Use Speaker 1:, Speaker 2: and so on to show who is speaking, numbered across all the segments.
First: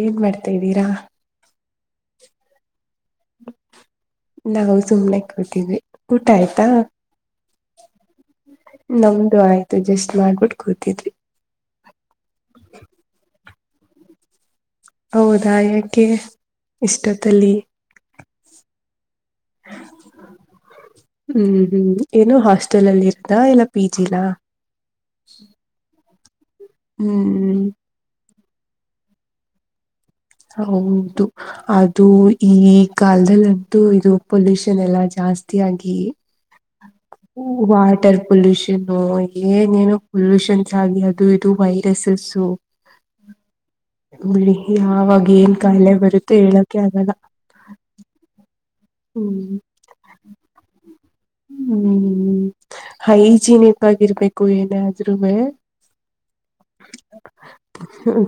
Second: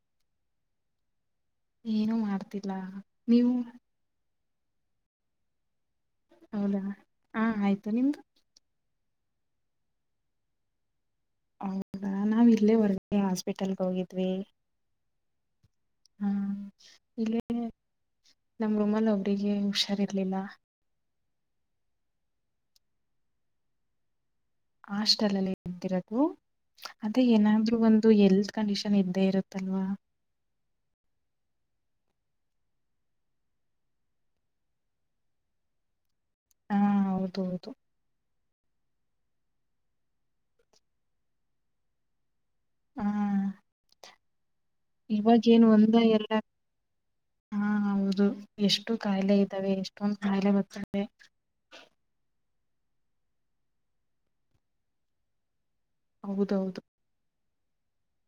Speaker 1: ಏನ್ ಮಾಡ್ತಾಇದಿರಾ
Speaker 2: ಏನು ಮಾಡ್ತಿಲ್ಲ ನೀವು
Speaker 1: ನಾವು ಸುಮ್ನೆ ಕೂತಿದ್ವಿ ಊಟ ಆಯ್ತಾ
Speaker 2: ಹೌದಾ ಹಾ ಆಯ್ತು ನಿಮ್ದು
Speaker 1: ನಮ್ದು ಆಯ್ತು ಜಸ್ಟ್ ಮಾಡ್ಬಿಟ್ಟು ಕೂತಿದ್ವಿ
Speaker 2: ಹೌದಾ ನಾವ್ ಇಲ್ಲೇ ಹೊರ್ಗಡೆ ಹಾಸ್ಪಿಟಲ್ಗೆ ಹೋಗಿದ್ವಿ
Speaker 1: ಹೌದಾ ಯಾಕೆ ಇಷ್ಟೊತಲ್ಲಿ
Speaker 2: ನಮ ರುಮಲ್ ಒಬ್ರಿಗೆ ಹುಷಾರಿರಲಿಲ್ಲ
Speaker 1: ಹಾಸ್ಟೆಲಲ್ಲಿದ್ದ ಇಲ್ಲ ಪಿ ಜಿ ಲಾ
Speaker 2: ಹಾಸ್ಟೆಲ್ ಅಲ್ಲಿ ಇದ್ದಿರೋದು ಅದೇ
Speaker 1: ಹ್ಮ್
Speaker 2: ಏನಾದ್ರೂ ಒಂದು ಎಲ್ ಕಂಡೀಷನ್ ಇದ್ದೇ ಇರುತ್ತಲ್ವಾ
Speaker 1: ಹೌದು ಅದು ಈ ಕಾಲದಲ್ಲಂತೂ ಇದು ಪೊಲ್ಯೂಷನ್ ಎಲ್ಲಾ ಜಾಸ್ತಿ ಜಾಸ್ತಿಯಾಗಿ
Speaker 2: ಹಾ ಹೌದೌದು
Speaker 1: ವಾಟರ್ ಪೊಲ್ಯೂಷನ್ ಏನ್ ಏನೋ ಪೊಲ್ಯೂಷನ್ಸ್ ಆಗಿ ಅದು ಇದು ವೈರಸಸ್ಸು
Speaker 2: ಹಾ
Speaker 1: ಬಿಡಿ ಯಾವಾಗ
Speaker 2: ಇವಾಗ
Speaker 1: ಏನ್
Speaker 2: ಏನು
Speaker 1: ಕಾಯಿಲೆ
Speaker 2: ಒಂದ ಎಲ್ಲ
Speaker 1: ಬರುತ್ತೆ ಹೇಳಕೆ ಆಗಲ್ಲ
Speaker 2: ಹಾ ಹೌದು ಎಷ್ಟು ಕಾಯಿಲೆ
Speaker 1: ಹ್ಮ್
Speaker 2: ಇದ್ದಾವೆ ಎಷ್ಟೊಂದ್ ಕಾಯಿಲೆ ಬರ್ತದೆ
Speaker 1: ಹ್ಮ್ ಹೈಜಿನಿಕ್ ಆಗಿರ್ಬೇಕು ಏನೇ ಆದ್ರುವೇ
Speaker 2: ಹೌದೌದು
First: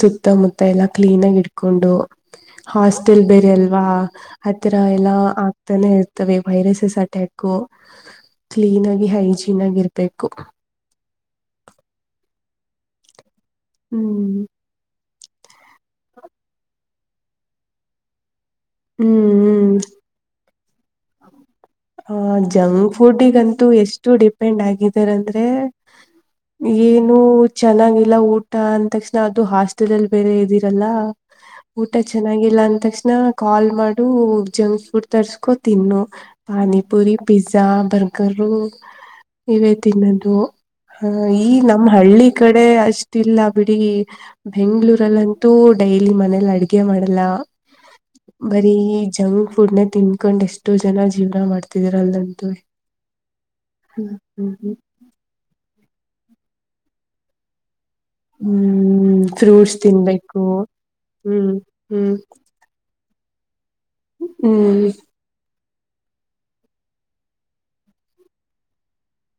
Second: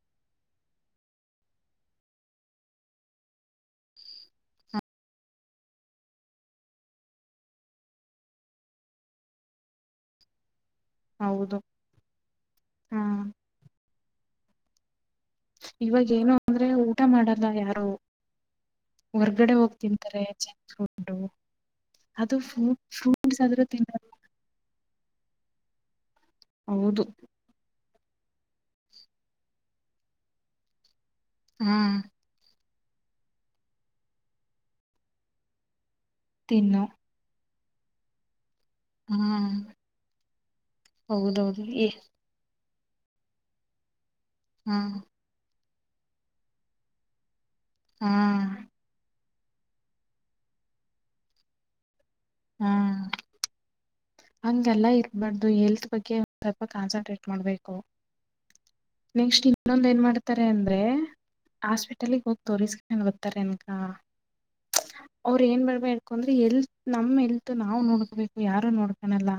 Speaker 1: ಸುತ್ತಮುತ್ತ ಎಲ್ಲಾ ಕ್ಲೀನ್ ಆಗಿ ಇಟ್ಕೊಂಡು ಹಾಸ್ಟೆಲ್ ಬೇರೆ ಅಲ್ವಾ ಆತರ ಎಲ್ಲಾ ಆಗ್ತಾನೆ ಇರ್ತವೆ ವೈರಸಸ್ ಅಟ್ಯಾಕು ಕ್ಲೀನ್ ಆಗಿ ಹೈಜೀನ್ ಆಗಿರ್ಬೇಕು
Speaker 2: ಹೌದು ಹಾ
Speaker 1: ಹ್ಮ್
Speaker 2: ಇವಾಗ ಏನು ಅಂದ್ರೆ ಊಟ ಮಾಡಲ್ಲ ಯಾರು
Speaker 1: ಹ್ಮ್
Speaker 2: ಹೊರ್ಗಡೆ
Speaker 1: ಹ್ಮ್
Speaker 2: ಹೋಗ್ ತಿಂತಾರೆ ಜಂಕ್ ಫುಡ್ಡು
Speaker 1: ಆ ಜಂಕ್ ಫುಡ್ಡಿಗಂತೂ
Speaker 2: ತಿನ್ನೋದು
Speaker 1: ಎಷ್ಟು ಡಿಪೆಂಡ್ ಆಗಿದಾರಂದ್ರೆ
Speaker 2: ಹೌದು
Speaker 1: ಏನು ಚೆನ್ನಾಗಿಲ್ಲ ಊ ಟ ಅಂದ ತಕ್ಷಣ ಅದು ಹಾಸ್ಟೆಲ್ ಅಲ್ಲಿ ಬೇರೆ ಇದಿರಲ್ಲ
Speaker 2: ಹಾ
Speaker 1: ಊಟ ಚೆನ್ನಾಗಿಲ್ಲ ಅಂತ್ ತಕ್ಷಣ ಕಾಲ್ ಮಾಡು ಜಂಕ್ ಫುಡ್ ತರ್ಸ್ಕೊ ತಿನ್ನು
Speaker 2: ತಿನ್ನು
Speaker 1: ಪಾನಿಪುರಿ ಪಿಜ್ ಜಾ ಬರ್ಗರು
Speaker 2: ಹಾ
Speaker 1: ಇವೇ ತಿನ್ನೋದು ಹ
Speaker 2: ಹೌದೌದು
Speaker 1: ಈಗ್ ನಮ್ಮ
Speaker 2: ಏ
Speaker 1: ಹಳ್ಳಿ ಕಡೆ ಅಷ್ಟಿಲ್ಲ ಬಿಡಿ
Speaker 2: ಹಾ
Speaker 1: ಬೆಂಗ್ಗಳೂರಲ್ಲಂತೂ ಡೈಲಿ ಮನೇಲಿ ಅಡ್ಗೆ ಮಾಡಲ್ಲ
Speaker 2: ಹಾ
Speaker 1: ಬರೀ ಜಂಕ್ ಫುಡ್ನೇ ತಿನ್ಕೊಂಡ್ ಎಷ್ಟೋ ಜನ ಜೀವನ ಮಾಡ್ತಿದರ ಅಲ್
Speaker 2: ಹಾ
Speaker 1: [unintelligible]
Speaker 2: ಹಂಗೆಲ್ಲ ಇರ್ಬಾರ್ದು ಹೆಲ್ತ್ ಬಗ್ಗೆ ಒಂದ್ ಸ್ವಲ್ಪ ಕಾನ್ಸಂಟ್ರೇಟ್ ಮಾಡ್ಬೇಕು
Speaker 1: ಹ್ಮ್
Speaker 2: ನೆಕ್ಸ್ಟ್
Speaker 1: ಫ್ರೂಟ್ಸ್
Speaker 2: ಇನ್ನೊಂದ್ ಏನ್ ಮಾಡ್ತಾರೆ
Speaker 1: ತಿನ್ಬೇಕು
Speaker 2: ಅಂದ್ರೆ
Speaker 1: ಹ್ಮ್ ಹ್ಮ್
Speaker 2: ಹಾಸ್ಪಿಟಲ್ಗ್ ಹೋಗಿ ತೋರಿಸಕೊಂಡ್ ಬತಾರೆ ಅನ್
Speaker 1: ಹ್ಮ್
Speaker 2: ಏಕಂದ್ರೆ ಹೆಲ್ತ್ ನಮ್ ಹೆಲ್ತ್ ನಾವು ನೋಡ್ಕಬೇಕು ಯಾರು ನೋಡ್ಕನಲ್ಲ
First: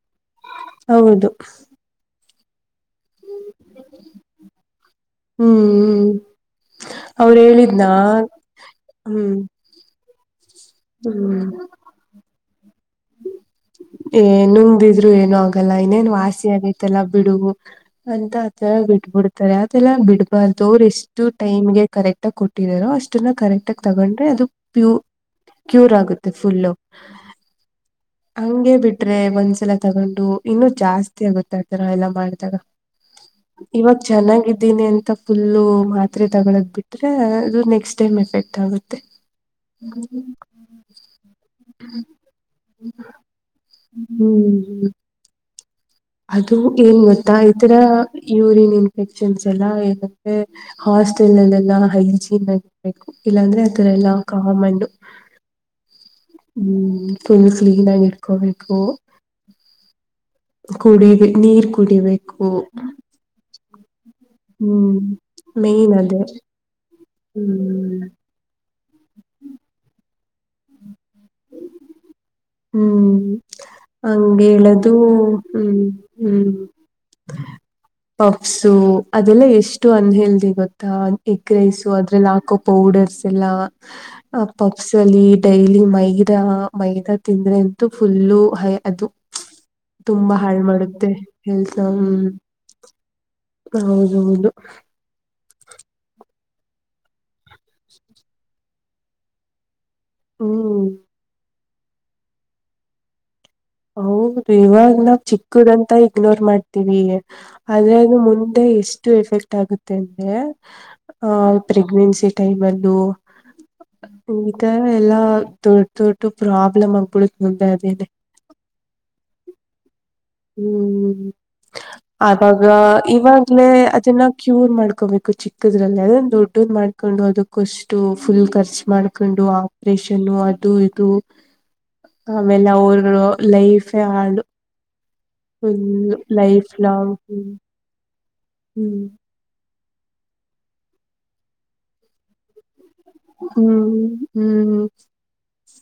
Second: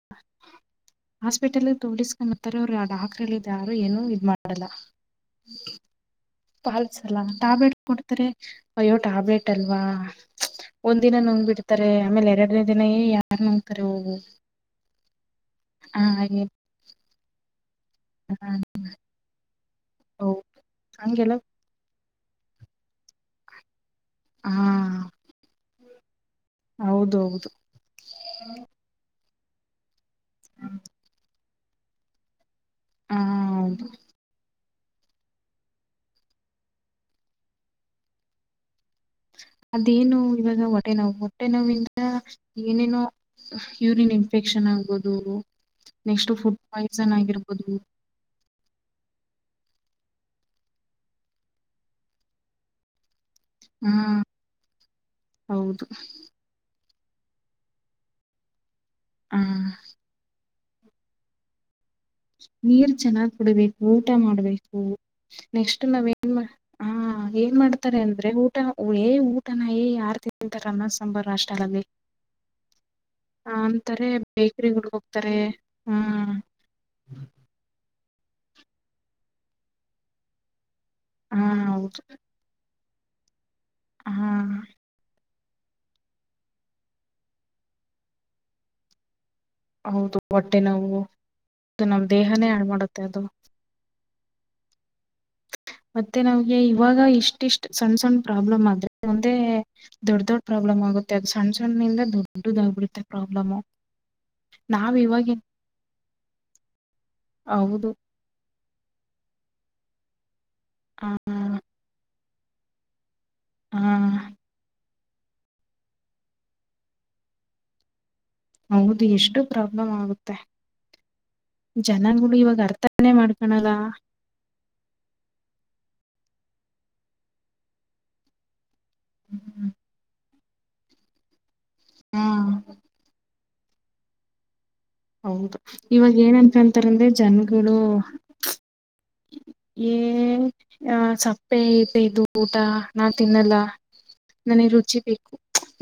Speaker 1: ಹೌದು
Speaker 2: ಹಾಸ್ಪಿಟಲಲ್ಲ್ ದುಡ್ಡ್ ಇಸ್ಕೊಂಬಿಡ್ತಾರೆ ಅವ್ರು ಆ ಡಾಕ್ಟರ್ ಹೇಳಿದ್ ಯಾರು ಏನು ಮಾಡಲ್ಲ
Speaker 1: ಹ್ಮ್ ಹ್ಮ್
Speaker 2: ಪಾಲ್ಸಲ್ಲ
Speaker 1: ಅವ್ರು
Speaker 2: ಟ್ಯಾಬ್ಲೆಟ್
Speaker 1: ಹೇಳಿದ್ನಾ
Speaker 2: ಕೊಡ್ತರೇ ಅಯ್ಯೋ
Speaker 1: ಹ್ಮ್
Speaker 2: ಟ್ಯಾಬ್ಲೆಟ್ ಅಲ್ವಾ ಒಂದ್ ದಿನ ನುಂಗ್
Speaker 1: ಹ್ಮ್
Speaker 2: ಬಿಡ್ತಾರೆ ಆಮೇಲೆ ಎರಡನೇ ದಿನೇ ಹೇ ಯಾರ್ ನುಂಗ್ತಾರೆ ಹೋಗು
Speaker 1: ಲ್ಲ
Speaker 2: ಆ
Speaker 1: ಇನ್ನೇನ್ ವಾಸಿ ಆಗೈತೆಲ್ಲ ಬಿಡು ಅಂತ ಅದ್ನೇಲ್ಲ ಬಿಟ್ಬಿಡ್ತಾರೆ ಅದ್ ಅದೆಲ್ಲ ಬಿಡ್ಬಾರ್ದು ಅವ್ರ್ ಎಷ್ಟು
Speaker 2: ಹಂಗೆಲ್ಲ
Speaker 1: ಟೈಮ್ಗೆ ಕರೆಕ್ಟಾಗ್ ಕೊಟ್ಟಿದ್ದಾರೋ ಅಷ್ಟನ್ನ ಕರೆಕ್ಟಾಗ್ ತಗೊಂಡ್ರೆ ಅದು
Speaker 2: ಹಾ
Speaker 1: ಪ್ಯೂರ್ ಕ್ಯೂರ್ ಆಗುತ್ತೆ ತ್ತೆ ಫುಲ್ಲು
Speaker 2: ಹೌದು ಹೌದು
Speaker 1: ಹಂಗೆ ಬಿಟ್ರೆ ಒಂದ್ಸಲ ತಗೊಂಡ್ ಇನ್ನು
Speaker 2: ಹ
Speaker 1: ಜಾಸ್ತಿ ಆಗುತ್ತ್ ಆತರ ಎಲ್ಲ ಮಾಡಿದಾಗ
Speaker 2: ಹೌದು
Speaker 1: ಇವಾಗ ಚೆನ್ನಾಗಿ ದಿನಿ ಅಂತ ಫುಲ್ಲು ಮಾತ್ರೆ ತಗಳದ್ ಬಿಟ್ರೆ ಅದು ನೆಕ್ಸ್ಟ್ ಟೈಮ್ ಎಫೆಕ್ಟ್ ಆಗುತ್ತೆ
Speaker 2: ಅದೇನು ಇವಾಗ ಹೊಟ್ಟೆ ನೋವು ಹೊಟ್ಟೆ ನೋವಿಂದ ಏನೇನೋ ಯೂರಿನ್ ಇನ್ಫೆಕ್ಷನ್
Speaker 1: ಹ್ಮ್
Speaker 2: ಆಗ್ಬೋದು ನೆಕ್ಸ್ಟ್
Speaker 1: ಅದು
Speaker 2: ಫುಡ್
Speaker 1: ಏನ್
Speaker 2: ಪಾಯ್ಸನ್
Speaker 1: ಗೊತ್ತಾ ಈ
Speaker 2: ಆಗಿರ್ಬೋದು
Speaker 1: ತರ ಯೂರಿನ್ ಇನ್ ಫೆಕ್ಷನ್ಸ್ ಎಲ್ಲ ಇರುತ್ತೆ ಹಾಸ್ಟೆಲ್ ನಲ್ಲೆಲ್ಲಾ ಹೈಜೀನ್ ಆಗಿರಬೇಕು ಇಲ್ಲಾಂದ್ರೆ ಆತರ
Speaker 2: ಹಾ
Speaker 1: ಎಲ್ಲ ಕಾಮಂಡು
Speaker 2: ಹೌದು
Speaker 1: ಹ್ಮ್ ಫುಲ್ ಕ್ಲೀನ್ ಆಗಿ ಇಟ್ಕೋಬೇಕು
Speaker 2: ಹ್ಮ್
Speaker 1: ಕುಡೀರಿ ನೀರ್ ಕುಡಿಬೇಕು
Speaker 2: ನೀರ್ ಚೆನ್ನಾಗ್ ಕುಡಿಬೇಕು ಊಟ ಮಾಡ್ಬೇಕು
Speaker 1: ಹ್ಮ್
Speaker 2: ನೆಕ್ಸ್ಟ್
Speaker 1: ಮೇನ್ ಅದೇ
Speaker 2: ನಾವೇನ್ ಮಾಡ್ ಹಾ ಹಾ ಏನ್ ಮಾಡ್ತಾರೆ
Speaker 1: ಹ್ಮ್
Speaker 2: ಅಂದ್ರೆ ಊಟ ಏ ಊಟನ ಯಾರ ತಿಂತಾರ ಅನ್ನ ಸಂಬರ್ ಹಾಸ್ಟೆಲ್ ಅಲ್ಲಿ.
Speaker 1: ಹ್ಮ್ ಹಂಗ
Speaker 2: ಬೇಕ್ರಿಗಳು
Speaker 1: ಹೇಳದು
Speaker 2: ಹೋಗ್ತಾರೆ
Speaker 1: ಹ್ಮ್ ಹ್ಮ್. ಪಪ್ಸು ಅದೆಲ್ಲ ಎಷ್ಟು ಅನ್ಹೆಲ್ತ್ತಿ ಗೊತ್ತು.
Speaker 2: ಹಾ
Speaker 1: ಎಗ್ ರೈಸು
Speaker 2: ಹೌದು
Speaker 1: ಅದ್ರಲ್ಲಿ ಹಾಕೋ ಪೌಡರ್ಸ್ ಎಲ್ಲ
Speaker 2: ಹಾ
Speaker 1: ಪಪ್ಸ್ ಅಲ್ಲಿ. ಡೈಲಿ ಮೈದಾ ಮೈದಾ ತಿಂದ್ರೆ ಅಂತೂ ಫುಲ್ಲು ಅದು.
Speaker 2: ಹೌದು
Speaker 1: ತುಂಬಾ
Speaker 2: ಹೊಟ್ಟೆ
Speaker 1: ಹಾಳ್
Speaker 2: ನೋವು
Speaker 1: ಮಾಡುತ್ತೆ ಹೇಳ್ಸ
Speaker 2: ಅದು ನಮ್
Speaker 1: ಹ್ಮ್.
Speaker 2: ದೇಹನೇ ಹಾಳ್ ಮಾಡುತ್ತೆ ಅದು
Speaker 1: ಹೌದೌದು.
Speaker 2: ಮತ್ತೆ ನಮ್ಗೆ ಇವಾಗ ಇಷ್ಟಿಷ್ಟ್ ಸಣ್ ಸಣ್ಣ್ ಪ್ರಾಬ್ಲಮ್ ಆಗುತ್ತೆ ಅಂದ್ರೆ. ದೊಡ್ ದೊಡ್ಡ ಪ್ರಾಬ್ಲಮ್
Speaker 1: ಹ್ಮ್
Speaker 2: ಆಗುತ್ತೆ ಅದು ಸಣ್ಣ ಸಣ್ಣ ನಿಂದ ದೊಡ್ಡದು ಆಗ್ಬಿಡುತ್ತೆ ಪ್ರಾಬ್ಲಮ್.
Speaker 1: ಹೌದು ಇವಾಗ ನಾವ್ ಚಿಕ್ಕದಂತ ಇಗ್ನೋರ್ ಮಾಡ್ತೀವಿ
Speaker 2: ಹೌದು
Speaker 1: ಆದ್ರೆ ಅದು ಮುಂದೆ ಎಷ್ಟು ಎಫೆಕ್ಟ್. ಗುತ್ತೆ ಅಂದ್ರೆ
Speaker 2: ಹ
Speaker 1: ಆ ಪ್ರೆಗ್ನೆನ್ಸಿ ಟೈಮ್ ಅಲ್ಲೂ.
Speaker 2: ಹ
Speaker 1: [unintelligible] ಎಲ್ಲಾ ದೊಡ್ ದೊಡ್ಡ ಪ್ರಾಬ್ಲಮ್ ಆಗ್ಬಿಡುತ್ತ ಮುಂದೆ ಅದೇನೆ.
Speaker 2: ಹೌದು ಎಷ್ಟು ಪ್ರಾಬ್ಲಮ್ ಆಗುತ್ತೆ.
Speaker 1: ಹ್ಮ್
Speaker 2: ಜನಗಳು ಇವಾಗ
Speaker 1: ಆಗಾಗ
Speaker 2: ಅರ್ಥಾನೇ
Speaker 1: ಇವಾಗ್ಲೇ
Speaker 2: ಮಾಡ್ಕಳಲ್ಲ
Speaker 1: ಅದನ್ನ ಕ್ಯೂರ್ ಮಾಡ್ಕೋಬೇಕು ಚಿಕ್ಕ ಇದಲ್ಲ ಅ ದೊಡ್ಡ್ ಮಾಡ್ಕೊಂಡು ಅದಕ್ಕಷ್ಟು ಫುಲ್ ಖರ್ಚು ಮಾಡ್ಕೊಂಡು ಆಪ್ರೇಷನ್ ಇದು ಇದು ಆಮೇಲೆ ಅವರು ಲೈಫೇ ಹಾಳು.
Speaker 2: ಹೌದು ಇವಾಗ
Speaker 1: ಫುಲ್ ಲೈಫ್
Speaker 2: ಏನಂತಂತಾರಂದ್ರೆ
Speaker 1: ಲಾಂಗ್
Speaker 2: ಜನ್ಗಳು.
Speaker 1: ಹ್ಮ್
Speaker 2: ಏ ಸಪ್ಪೆ ಇ [unintelligible] ನಾ ತಿನ್ನಲ್ಲ
Speaker 1: ಹ್ಮ್
Speaker 2: ನನಗೆ
Speaker 1: ಹ್ಮ್
Speaker 2: ರುಚಿ ಬೇಕು.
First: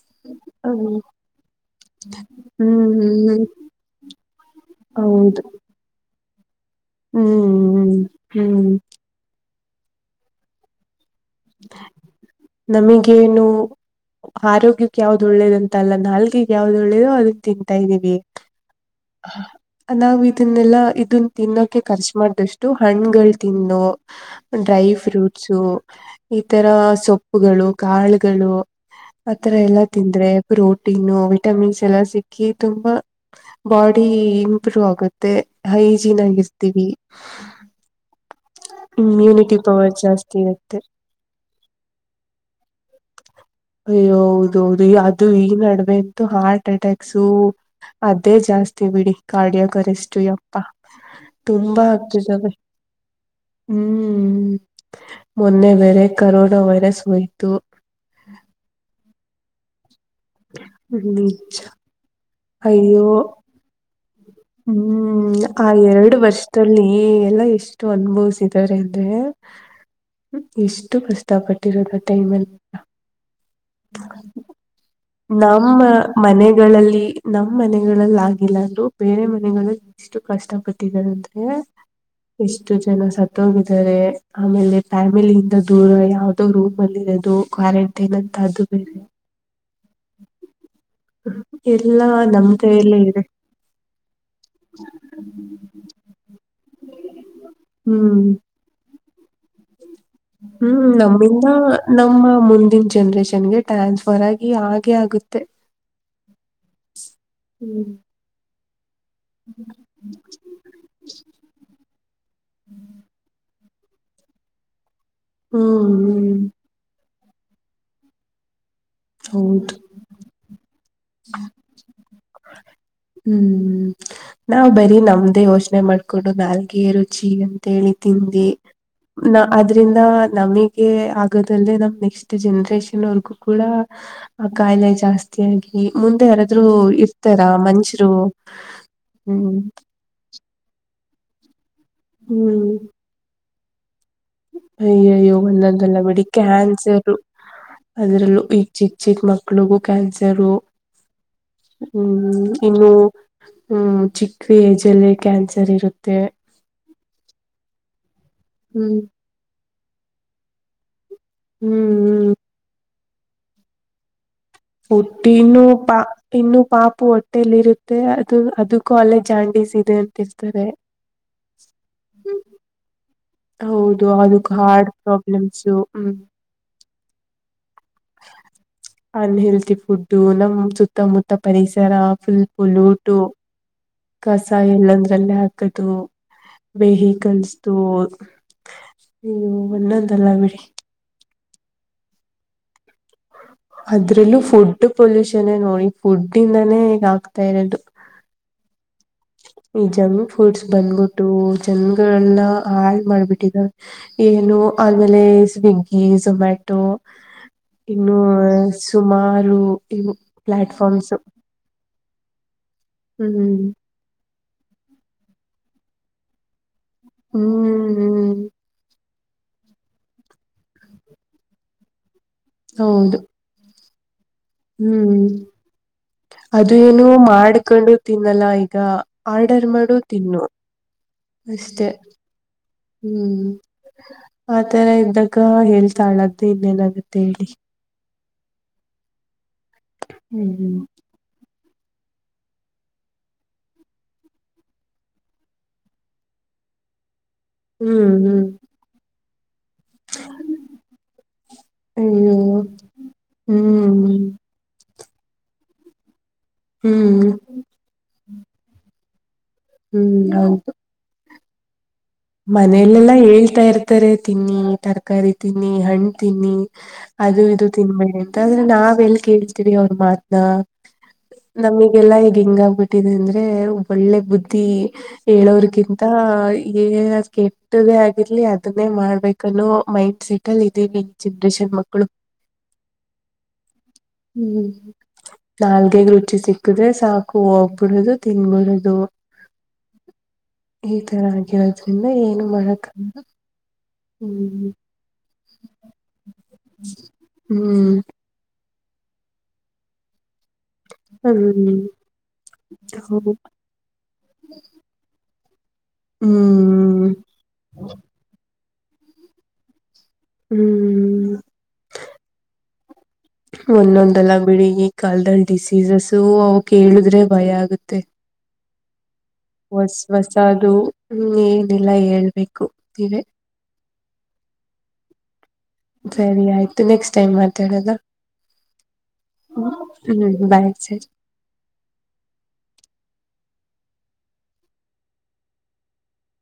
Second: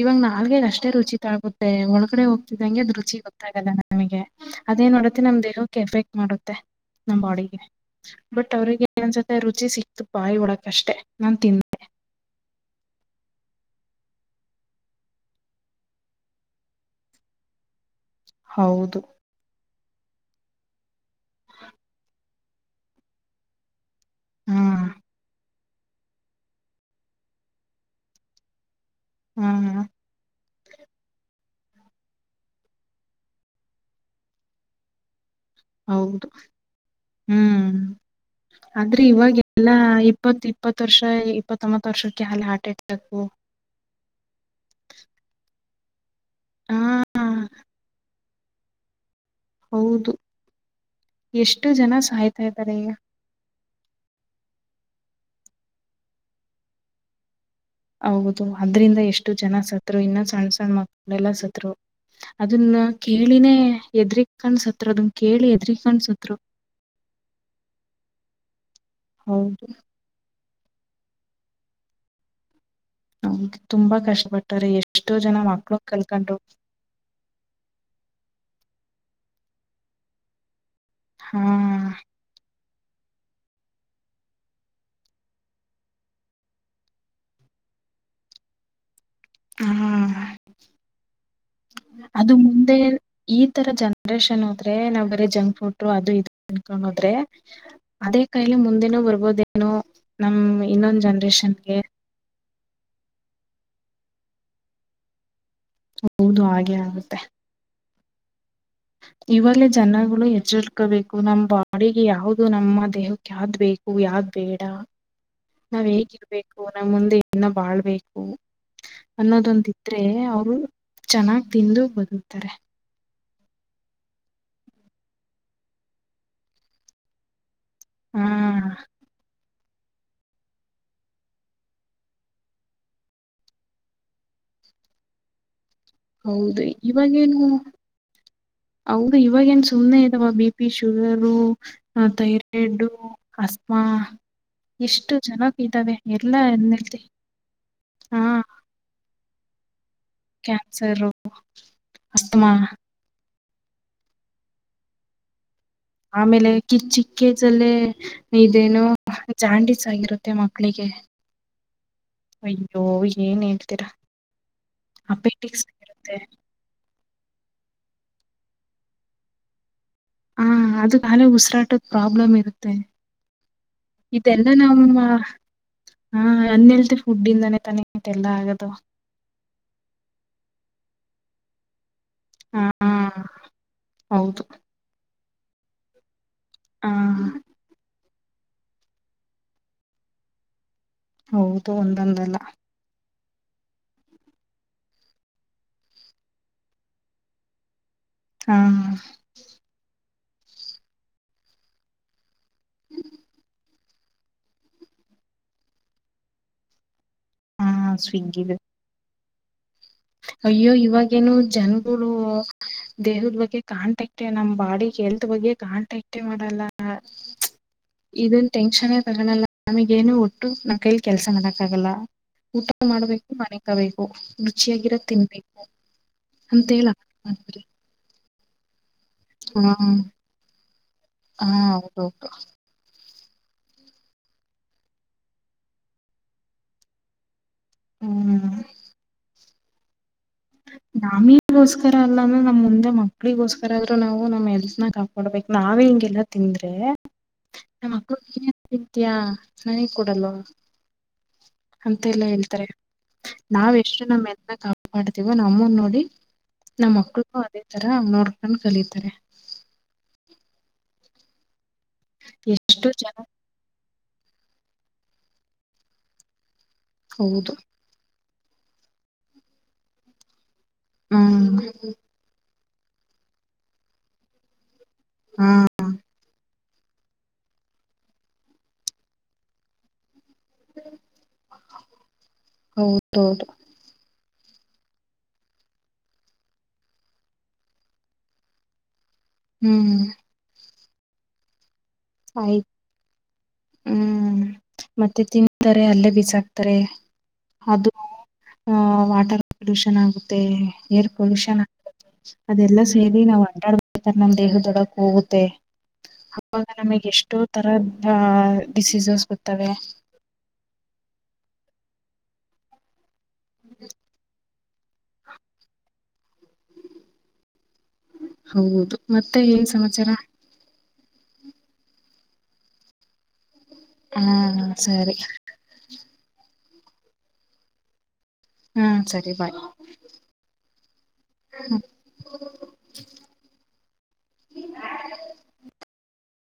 Speaker 2: ಇವಾಗ ನಾಲ್ಗಗ್ ಅಷ್ಟೇ
Speaker 1: ಹ್ಮ್ ಹ್ಮ್
Speaker 2: ರುಚಿ ತಾಗುತ್ತೆ ಒಳಗಡೆ ಹೋಗ್ತಿದ್ದಂಗೆ ಅದು ರುಚಿ
Speaker 1: ಹ್ಮ್
Speaker 2: ಗೊತ್ತಾಗಲ್ಲ ನನಗೆ ಅ. ಎನ್ ಮಾಡುತ್ತೆ ನಮ್
Speaker 1: ಹೌದು
Speaker 2: ದೇಹಕ್ಕೆ ಎಫೆಕ್ಟ್ ಮಾಡುತ್ತೆ ನಮ್ ಬಾಡಿಗೆ
Speaker 1: ಹ್ಮ್
Speaker 2: ಬಟ್
Speaker 1: ಹ್ಮ್
Speaker 2: ಅವ್ರರಿಗೆ ಪೂಜೆ ಸಿಕ್ತು ಬಾಯಿ ಹೊರಕ್ಕೆ ನಾನ್ ತಿಂದೆ.
Speaker 1: ಏನು ಆರೋಗ್ಯಕ್ಕೆ ಯಾವ್ದ ಒಳ್ಳೇದ ಅಂತ ಅಲ್ಲ ನಾಲ್ಗೆಗೆ ಯಾವ್ದ ಒಳ್ಳೇದು ಅದನ್ನ ತಿಂತಾ ಇದೀನಿ.
Speaker 2: ಹೌದು
Speaker 1: [inaudible] ನಾವವು ಇದನ್ನೆಲ್ಲಾ ಇದನ್ನ ತಿನ್ನೋಕೆ ಖರ್ಚು ಮಾಡ್ದಷ್ಟು ಹಣ್ಗಳು ತಿನ್ನು
Speaker 2: ಹಾ
Speaker 1: ಡ್ರೈ ಫ್ರೂಟ್ಸು. ಈ ತರ ಸೊಪ್ಪುಗಳು ಕಾಳುಗಳು.
Speaker 2: ಹಾ
Speaker 1: ಆತರ ಎಲ್ಲಾ ತಿಂದ್ರೆ ಪ್ರೊಟೀನು ವಿಟಮಿನ್ಸ್ ಎಲ್ಲ ಸಿಕ್ಕಿ ತುಂಬಾ ಬಾಡಿ ಇಂಪ್ರೂವ್ ಆಗುತ್ತೆ. ಮತ್ತೆ
Speaker 2: ಹೌದು
Speaker 1: ಹೈಜಿನಾಗಿರ್ತೀವಿ.
Speaker 2: ಹ್ಮ್ ಆದ್ರೆ ಇವಾಗ
Speaker 1: ಇಮ್ಯುನಿಟಿ ಪವರ್ ಜಾಸ್ತಿ ಇರುತ್ತೆ.
Speaker 2: ಇಪ್ಪತ್ತೊಂಬತ್ತು ವರ್ಷಕ್ಕೆ ಆಗಲೇ ಹಾರ್ಟ್ ಅಟ್ಯಾಕು.
Speaker 1: ಅಯ್ಯ ಹೌದೌದು ಅದು ಈ ನಡುವೆ ಅಂತು ಹಾರ್ಟ್
Speaker 2: ಹಾ
Speaker 1: ಅಟ್ಯಾಕ್ಸು ಅ. ಅದೇ ಜಾಸ್ತಿ ಬಿಡಿ
Speaker 2: ಹೌದು
Speaker 1: ಕಾಡ್ಯಕರೆಷ್ಟು ಯಪ್ಪ
Speaker 2: ಎಷ್ಟು
Speaker 1: ತುಂಬಾ
Speaker 2: ಜನ ಸಾಯ್ತಾ
Speaker 1: ಆಗ್ತಿದವೆ.
Speaker 2: ಇದ್ದಾರೆ ಈಗ
Speaker 1: ಹ್ಮ್ ಮೊನ್ನೆ ಬೇರೆ ಕರೋನಾ ವೈರಸ್ ಹೋಯ್ತು.
Speaker 2: ಹೌದು ಅದ್ರಿಂದ ಎಷ್ಟು ಜನ ಸತ್ರು ಇನ್ನ ಸಣ್ಣ ಸಣ್ಣ ಮಕ್ಕಳಳೆಲ್ಲ
Speaker 1: ಹ್ಮ್
Speaker 2: ಸತ್ರು. ಅದನ್ನ
Speaker 1: ಅಯ್ಯೋ
Speaker 2: ಕೇಳಿನೇ ಹೆದರಿಕೊಂಡ ಕಣಸತ್ರು ಅದನ್ನ
Speaker 1: ಹ್ಮ್
Speaker 2: ಕೇಳಿ
Speaker 1: ಆ
Speaker 2: ಹೆದರಿಕೊಂಡು
Speaker 1: ಎರಡು
Speaker 2: ಸತ್ರು.
Speaker 1: ವರ್ಷದಲ್ಲಿ ಎಷ್ಟು ಅನುಭವಿಸಿದಿದ್ದಾರೆ ಅಂದ್ರೆ.
Speaker 2: ಹೌದು
Speaker 1: ಎಷ್ಟು ಕಷ್ಟ ಪಟ್ಟಿರೋದು ಟೈಮ್ ಅಲ್ಲಿ.
Speaker 2: ಹೂ ತುಂಬಾ ಕಷ್ಟಪಟ್ಟಾರೆ ಎಷ್ಟೋ ಜನ
Speaker 1: ನಮ್ಮ
Speaker 2: ಮಕ್ಳಗ್ ಕಲ್ಕಂಡ್ರು.
Speaker 1: ಮನೆಗಳಲ್ಲಿ ನಮ್ಮ್ ಮನೆಗಳಲ್ಲಿ ಆಗಿಲ್ಲ ಅಂದ್ರೂ ಬೇರೆ ಮನೆಗಳು ಎಷ್ಟು ಕಷ್ಟಟ್ಟ
Speaker 2: ಹಾ
Speaker 1: [unintelligible] [unintelligible] ಜನ ಸತ್ತೋಗಿದ್ದಾರೆ ಆಮೇಲೆ ಫ್ಯಾಮಿಲಿಯಿಂದ ದೂರ ಯಾವ್ದೋ ರೂಮ್ ಅಲ್ಲಿ ಇರೋದು. [unintelligible] ಅದು ಬೇರೆ.
Speaker 2: ಹಾ
Speaker 1: [unintelligible]
Speaker 2: ಅದು
Speaker 1: ನಮ್
Speaker 2: ಮುಂದೆ
Speaker 1: ಕೈಯಲ್ಲೇ ಇದೆ
Speaker 2: ಈ ತರ ಜನರೇಷನ್ ಹೋದ್ರೆ ನಾವ್ ಬರೀ ಜಂಕ್ ಫುಡ್ ಅದು ಇದು ಅಕೊಂಡ ಆದ್ರೆ ಅದೇ
Speaker 1: ಹ್ಮ್
Speaker 2: ಕೈಲಿ ಮುಂದಿನೂ ಬರ್ಬೋದೇನೋ ನಮ್
Speaker 1: ಹ್ಮ್
Speaker 2: ಇನ್ನೊಂದ್
Speaker 1: ನಮ್ಮಿಂದ
Speaker 2: ಜನ್ರೇಷನ್ಗೆ
Speaker 1: ನಮ್ಮ ಮುಂದಿನ ಜನ್ರೇಷನ್ಗೆ ಟ್ರಾನ್ಸ್ಫರ್ ಆಗಿ ಹಾಗೆ ಆಗುತ್ತೆ
Speaker 2: ಹೌದು ಹಾಗೆ ಆಗುತ್ತೆ
Speaker 1: ಹ್ಮ್
Speaker 2: ಇವಲ್ಲಿ ಜನಗಳು ಎಚ್ಚಳ್ಕೋಬೇಕು ನಮ್ಮ್ ಬಾಡಿಗೆ ಯಾವ್ದ ನಮ್ಮ ದೇಹಕ್ಕೆ ಯಾವ್ ಬೇಕು ಹೂ ಯಾವಾಗ ಬೇಡ ನಾವ್
Speaker 1: ಹ್ಮ್ ಹ್ಮ್
Speaker 2: ಹೇಗಿರ್ಬೇಕು ನಮ್ಮ ಮುಂದೆ ಇನ್ನ ಬಾಳ್ಬೇಕು
Speaker 1: ಹೌದು
Speaker 2: ಅನ್ನೋದೊಂದಿದ್ರೆ ಅವರು ಚೆನ್ನಾಗ್ ತಿಂದು ಬದುಕ್ತಾರೆ
Speaker 1: ಹ್ಮ್ ನಾವ್ ಬರೀ ನಮ್ದೇ ಯೋಚನೆ ಮಾಡ್ಕೊಂಡು ನಾಲ್ಗೆ ರುಚಿ ಅಂತ ತೇಳಿ
Speaker 2: ಹಾ
Speaker 1: ತಿಂದ್ರಿ ನಾ ಆದ್ರಿಂದ ನಮಗೆ ಆಗೋದಲ್ಲೇ ನಮ ನೆಕ್ಸ್ಟ್ ಜನ್ರೇಷನ್ವರ್ಗೂ ಕೂಡ ಆ ಕಾಯಿಲೆ ಜಾಸ್ತಿಯಾಗಿ ಮುಂದೆ
Speaker 2: ಹೌದು
Speaker 1: ಯಾರಾದ್ರು
Speaker 2: ಇವಾಗೇನು
Speaker 1: ಇರ್ತಾರಾ ಮಂಷರು
Speaker 2: ಹೌದು ಇವಾಗ ಏನ್ ಸುಮ್ಮನೆ ಇದಾವ ಬಿ ಪಿ ಶುಗರ್
Speaker 1: ಹ್ಮ್
Speaker 2: ತೈರಡು ಹಸ್ಮಾ
Speaker 1: ಅಯ್ಯಯ್ಯೋ ಒಂದ್ದಲ್ಲ ಬಿಡಿ
Speaker 2: ಎಲ್ಲಾ ಎನ್ಲ್ತಿ
Speaker 1: ಕ್ಯಾನ್ಸರು
Speaker 2: ಹಾ
Speaker 1: ಅದ್ರಲ್ಲೂ ಈಗ್ ಚಿಕ್ ಚಿಕ್ ಮಕ್ಳ ಗಾಜರು
Speaker 2: ಕ್ಯಾನ್ಸರ್ ಅಮ್ಮ
Speaker 1: ಹ್ಮ್ ಇನ್ನು ಹ್ಮ್ ಚಿಕ್ವಿಜಲೆ ಕನ್ಸ
Speaker 2: ಆಮೇಲೆ ಕಿರ್ಚಿಕ್ಕೆಜಲ್ಲ ಇದೇನು
Speaker 1: ಹ್ಮ್
Speaker 2: ಜಾಂಡೀಸ್ ಆಗಿರುತ್ತೆ ಮಕ್ಕಳಿಗೆ
Speaker 1: ಹ್ಮ್ ಹ್ಮ್
Speaker 2: ಅಯ್ಯೋ ಏನ್ ಹೇಳ್ತೀರಾ
Speaker 1: ಹಟನ್ನುೂ
Speaker 2: ಅಪೆಟಿಕ್ಸ್
Speaker 1: ಪಾ
Speaker 2: ಇರುತ್ತೆ
Speaker 1: ಇನ್ನುೂ ಪಾಪ ಹೊಟ್ಟಲಿ ಇರುತ್ತೆ ಅದು ಅದು ಕಾಲೇಜ್ ಆಂಡಿಸ
Speaker 2: ಹಾ ಅದು ಅಲೇ ಉಸಿರಾಟದ ಪ್ರಾಬ್ಲಮ್ ಇರುತ್ತೆ
Speaker 1: ಹೌದು
Speaker 2: ಇದೆಲ್ಲ
Speaker 1: ಅದಕ್ ಹಾರ್ಟ್
Speaker 2: ನಮ್ಮ್
Speaker 1: ಪ್ರಾಬ್ಲಮ್ಸು ಹ್ಮ್
Speaker 2: ಹ ಹನ್ನೆಲ್ತೆ ಫುಡ್ ಇಂದಾನೆ ತಾನೇ ಇದೆಲ್ಲಾ ಆಗದು
Speaker 1: ಅನ್ಹೆಲ್ತಿ ಫುಡ್ಡು ನಮ ಸುತ್ತ ಮುತ್ತ ಪರಿಸರ
Speaker 2: ಹಾ
Speaker 1: ಸುಲ್ಪು ಲೂಟು
Speaker 2: ಹೌದು
Speaker 1: ಕಸಾಯ ಎಲ್ಲೊಂದ್ರಲ್ಲ ಹಾಕದು
Speaker 2: ಹ
Speaker 1: ವೇಹಿಕಲ್ಸ್ ನೀವು ಒಂದೊಂದಲ್ಲ ಬಿಡಿ
Speaker 2: ಹೌದು ಒಂದೊಂದಲ್ಲ
Speaker 1: ಅದ್ರಲ್ಲೂ ಫುಡ್ ಪೊಲ್ಯೂಷನ್ ನೋಡಿ ಫುಡ್ ಇಂದಾನೇ ಹೇಗ ಆಗ್ತಾ ಇರೋದು
Speaker 2: ಹಾ
Speaker 1: ಈ ಜಂಕ್ ಫುಡ್ಸ್ ಬಂದ್ಬಿಟ್ಟು ಜನ್ಗಳನ್ನ ಹಾಳ್ ಮಾಡ್ಬಿಟ್ಟಿದ ಏನು ಆಮೇಲೆ ಸ್ವಿಗ್ಗಿ ಝೊಮ್ಯಾಟೊ
Speaker 2: ಹಾ
Speaker 1: ಇನ್ನು
Speaker 2: ಸ್ವಿಗ್ಗಿದು
Speaker 1: ಸುಮಾರು ಇವು
Speaker 2: ಅಯ್ಯೋ
Speaker 1: ಪ್ಲಾಟ್ಫಾರ್ಮ್ಸ್
Speaker 2: ಇವಾಗೇನು ಜನ್ಗಳು ದೇಹದ
Speaker 1: ಹ್ಮ್
Speaker 2: ಬಗ್ಗೆ ಕಾಣಂಟಾಕ್ಟ್ ನಮ್ ಬಾಡಿ ಎಲ್ತ್ ಬಗ್ಗೆ ಕಾಂಟಾಕ್ ಮಾಡಲ್ಲ
Speaker 1: ಹ್ಮ್
Speaker 2: ಇದನ್ ಟೆನ್ನ್ ತೆಲ್ಲ ನಮಗೇಏನು ಒಟ್ಟು ನಮ್ಮ ಕೈಲಿ ಕೆಲಸ ಮಾಡಕ್ಕ ಆಗಲ್ಲ ಊಟ
Speaker 1: ಹೌದು
Speaker 2: ಮಾಡ್ಬೇಕು ಮನೆ ಕಬೇಕು ಓ ರುಚಿಯಾಗಿರತ್ತೆ
Speaker 1: ಹ್ಮ್ ಅದು ಏನು ಮಾಡ್ಕೊಂಡು ತಿನ್ನಲ್ಲ ಈಗ
Speaker 2: ಹಾ
Speaker 1: ಆರ್ಡರ್ ಮಾಡು ತಿನ್ನು
Speaker 2: ಹಾ
Speaker 1: ಅಷ್ಟೇ
Speaker 2: ಹೌದೌದು
Speaker 1: ಹ್ಮ್ ಆ ತರ ಇದ್ದಾಗ ಹೇಳ್ತಾಳದ್ದು ಇನ್ನೇನಾಗತ್ತ ಹೇಳಿ
Speaker 2: ಹ್ಮ್
Speaker 1: ಹ್ಮ್ ಹ್ಮ್
Speaker 2: ಗೋಸ್ಕರ ಅಲ್ಲ ಅಂದ್ರ ನಮ್ ಮುಂದೆ ಮಕ್ಳಿಗೋಸ್ಕರ ಆದ್ರೂ ನಾವು ನಮ್ಮ್ ಎಲ್ತ್ನ ಕಾಕೊಡ್ಬೇಕು ನಾವೇ ಹಿಂಗೆಲ್ಲಾ ತಿವಿ ಅಂದ್ರೆ ನ
Speaker 1: ಹ್ಮ್ ಹ್ಮ್
Speaker 2: ಮಕ್ಕಳು ತಯ ಸ್ನಹ ಕೊಡಲ್ವಾ ಅಂತೆ ಎಲ್ಲ
Speaker 1: ಅಯ್ಯೋ
Speaker 2: ಹೇಳ್ತಾರೆ ನಾವ್ ಎಷ್ಟು
Speaker 1: ಹ್ಮ್
Speaker 2: ನೆಲ್ಲ ಮಾಡತೀವ ನಮ್ಮನ್ ನೋಡಿ ನಮ್ಮ
Speaker 1: ಹ್ಮ್
Speaker 2: ಮಕ್ಳಗೂ ಅದೇ ತರ ನೋಡ್ಕೊಂಡು ಕಲೀತಾರೆ
Speaker 1: ಹ್ಮ್ ಹೌದು
Speaker 2: ಎಷ್ಟು
Speaker 1: ಮನೇಲೆಲ್ಲಾ
Speaker 2: ಜನ
Speaker 1: ಹೇಳ್ತಾ ಇರ್ತಾರೆ ತಿನ್ನಿ ತರಕಾರಿ ತಿನ್ನಿ ಹಣ್ಣ್ ತಿನ್ನಿ ಅದು
Speaker 2: ಹೌದು
Speaker 1: ಇದು ತಿನ್ಬೇಡಿ ಅಂತ ಆದ್ರೆ ನಾವ್ ಎಲ್ ಕೇಳ್ತೀವಿ ಅವ್ರ ಮಾತ್ನಾ.
Speaker 2: ಹ್ಮ್
Speaker 1: ನಮಗೆಲ್ಲಾ ಈಗ್ ಹಿಂಗ ಆಾಗಬಿಟ್ಟಿದೆ ಅಂದ್ರೆ ಒ ಒಳ್ಳೆ ಬುದ್ಧಿ.
Speaker 2: ಹಾ
Speaker 1: ಹೇಳೋರ್ಗಿಂತ. ಏ ಅ್ ಕೆಟ್ಟದೇ ಆಗಿರ್ಲಿ ಅದನ್ನೇ ಮಾಡ್ಬೇಕನ್ನೋ ಮೈಂಡ್ ಸೆಟ್. ಮಲ್ಲ ಇದೆೇ ಜನ್ರಷನ್ ಮಕ್ಕಳು [unintelligible]
Speaker 2: ಹೌದೌದು
Speaker 1: ಹ್ಮ್ ನಾಲ್ಗೆಗ್ ರುಚಿ ಸಿಕ್ಕುದ್ರೆ ಸಾಕು ಹೋಗ್ಬಿಡದು ತಿನ್ಬಿಡದು.
Speaker 2: ಹ್ಮ್.
Speaker 1: ಈ ತರ ಆಗಿರೋದ್ರಿಂದ ಏನು
Speaker 2: ಆಯ್ತು
Speaker 1: ಮಾಡಕ ಹ್ಮ್.
Speaker 2: ಮತ್ತೆ ಅಲ್ಲೇ ಬೀಸ್ ಹಾಕ್ತಾರೆ ಅದು
Speaker 1: ಹ್ಮ್
Speaker 2: ಆಹ ವಾಟರ್ ಪೊಲ್ಯೂಷನ್ ಆಗುತ್ತೆ. Air pollution.
Speaker 1: ಹ್ಮ್
Speaker 2: ಅದೆಲ್ಲ ಸೇರಿ
Speaker 1: ಹೌದು
Speaker 2: ನಾವ್ ಅಂಟಾಡ್ಬೇಕತಾರೆ ನಮ್ ದೇಹ ದೊಡ್ಡಕ್ ಹೋಗುತ್ತೆ. ಆವಾಗ
Speaker 1: ಹ್ಮ್
Speaker 2: ನಮಗೆ ಎಷ್ಟೋ ತರದ ಡಿಸೀಸಸ್ ಬರ್ತವೆ.
Speaker 1: ಹ್ಮ್ ಹ್ಮ್ [unintelligible] ಒಂದೊಂದೆಲ್ಲ ಬಿಳಗಿ. ಕಲ್ದಲ್ಲಿ ಡಿಸೀಸಸು ಅವಕ್ ಹೇಳೇಳಿದ್ರೆ ಭಯ ಆಗುತ್ತೆ.
Speaker 2: ಹೌದು. ಮತ್ತೆ ಏನ್
Speaker 1: ಹೊಸ
Speaker 2: ಸಮಾಚಾರ
Speaker 1: ಹೊಸದು ಏನೆಲ್ಲಾ ಹೇಳ್ಬೇಕು ನೀವೇ.
Speaker 2: ಹಾ ಸರಿ.
Speaker 1: ಸರಿ ಆಯ್ತು ನೆಕ್ಸ್ಟ್ ಟೈಮ್ ಮಾತಾಡೋದು.
Speaker 2: ಹಾ ಸರಿ ಬಾಯ್
Speaker 1: ಬಳ [unintelligible]
Speaker 2: [inaudible] [unintelligible]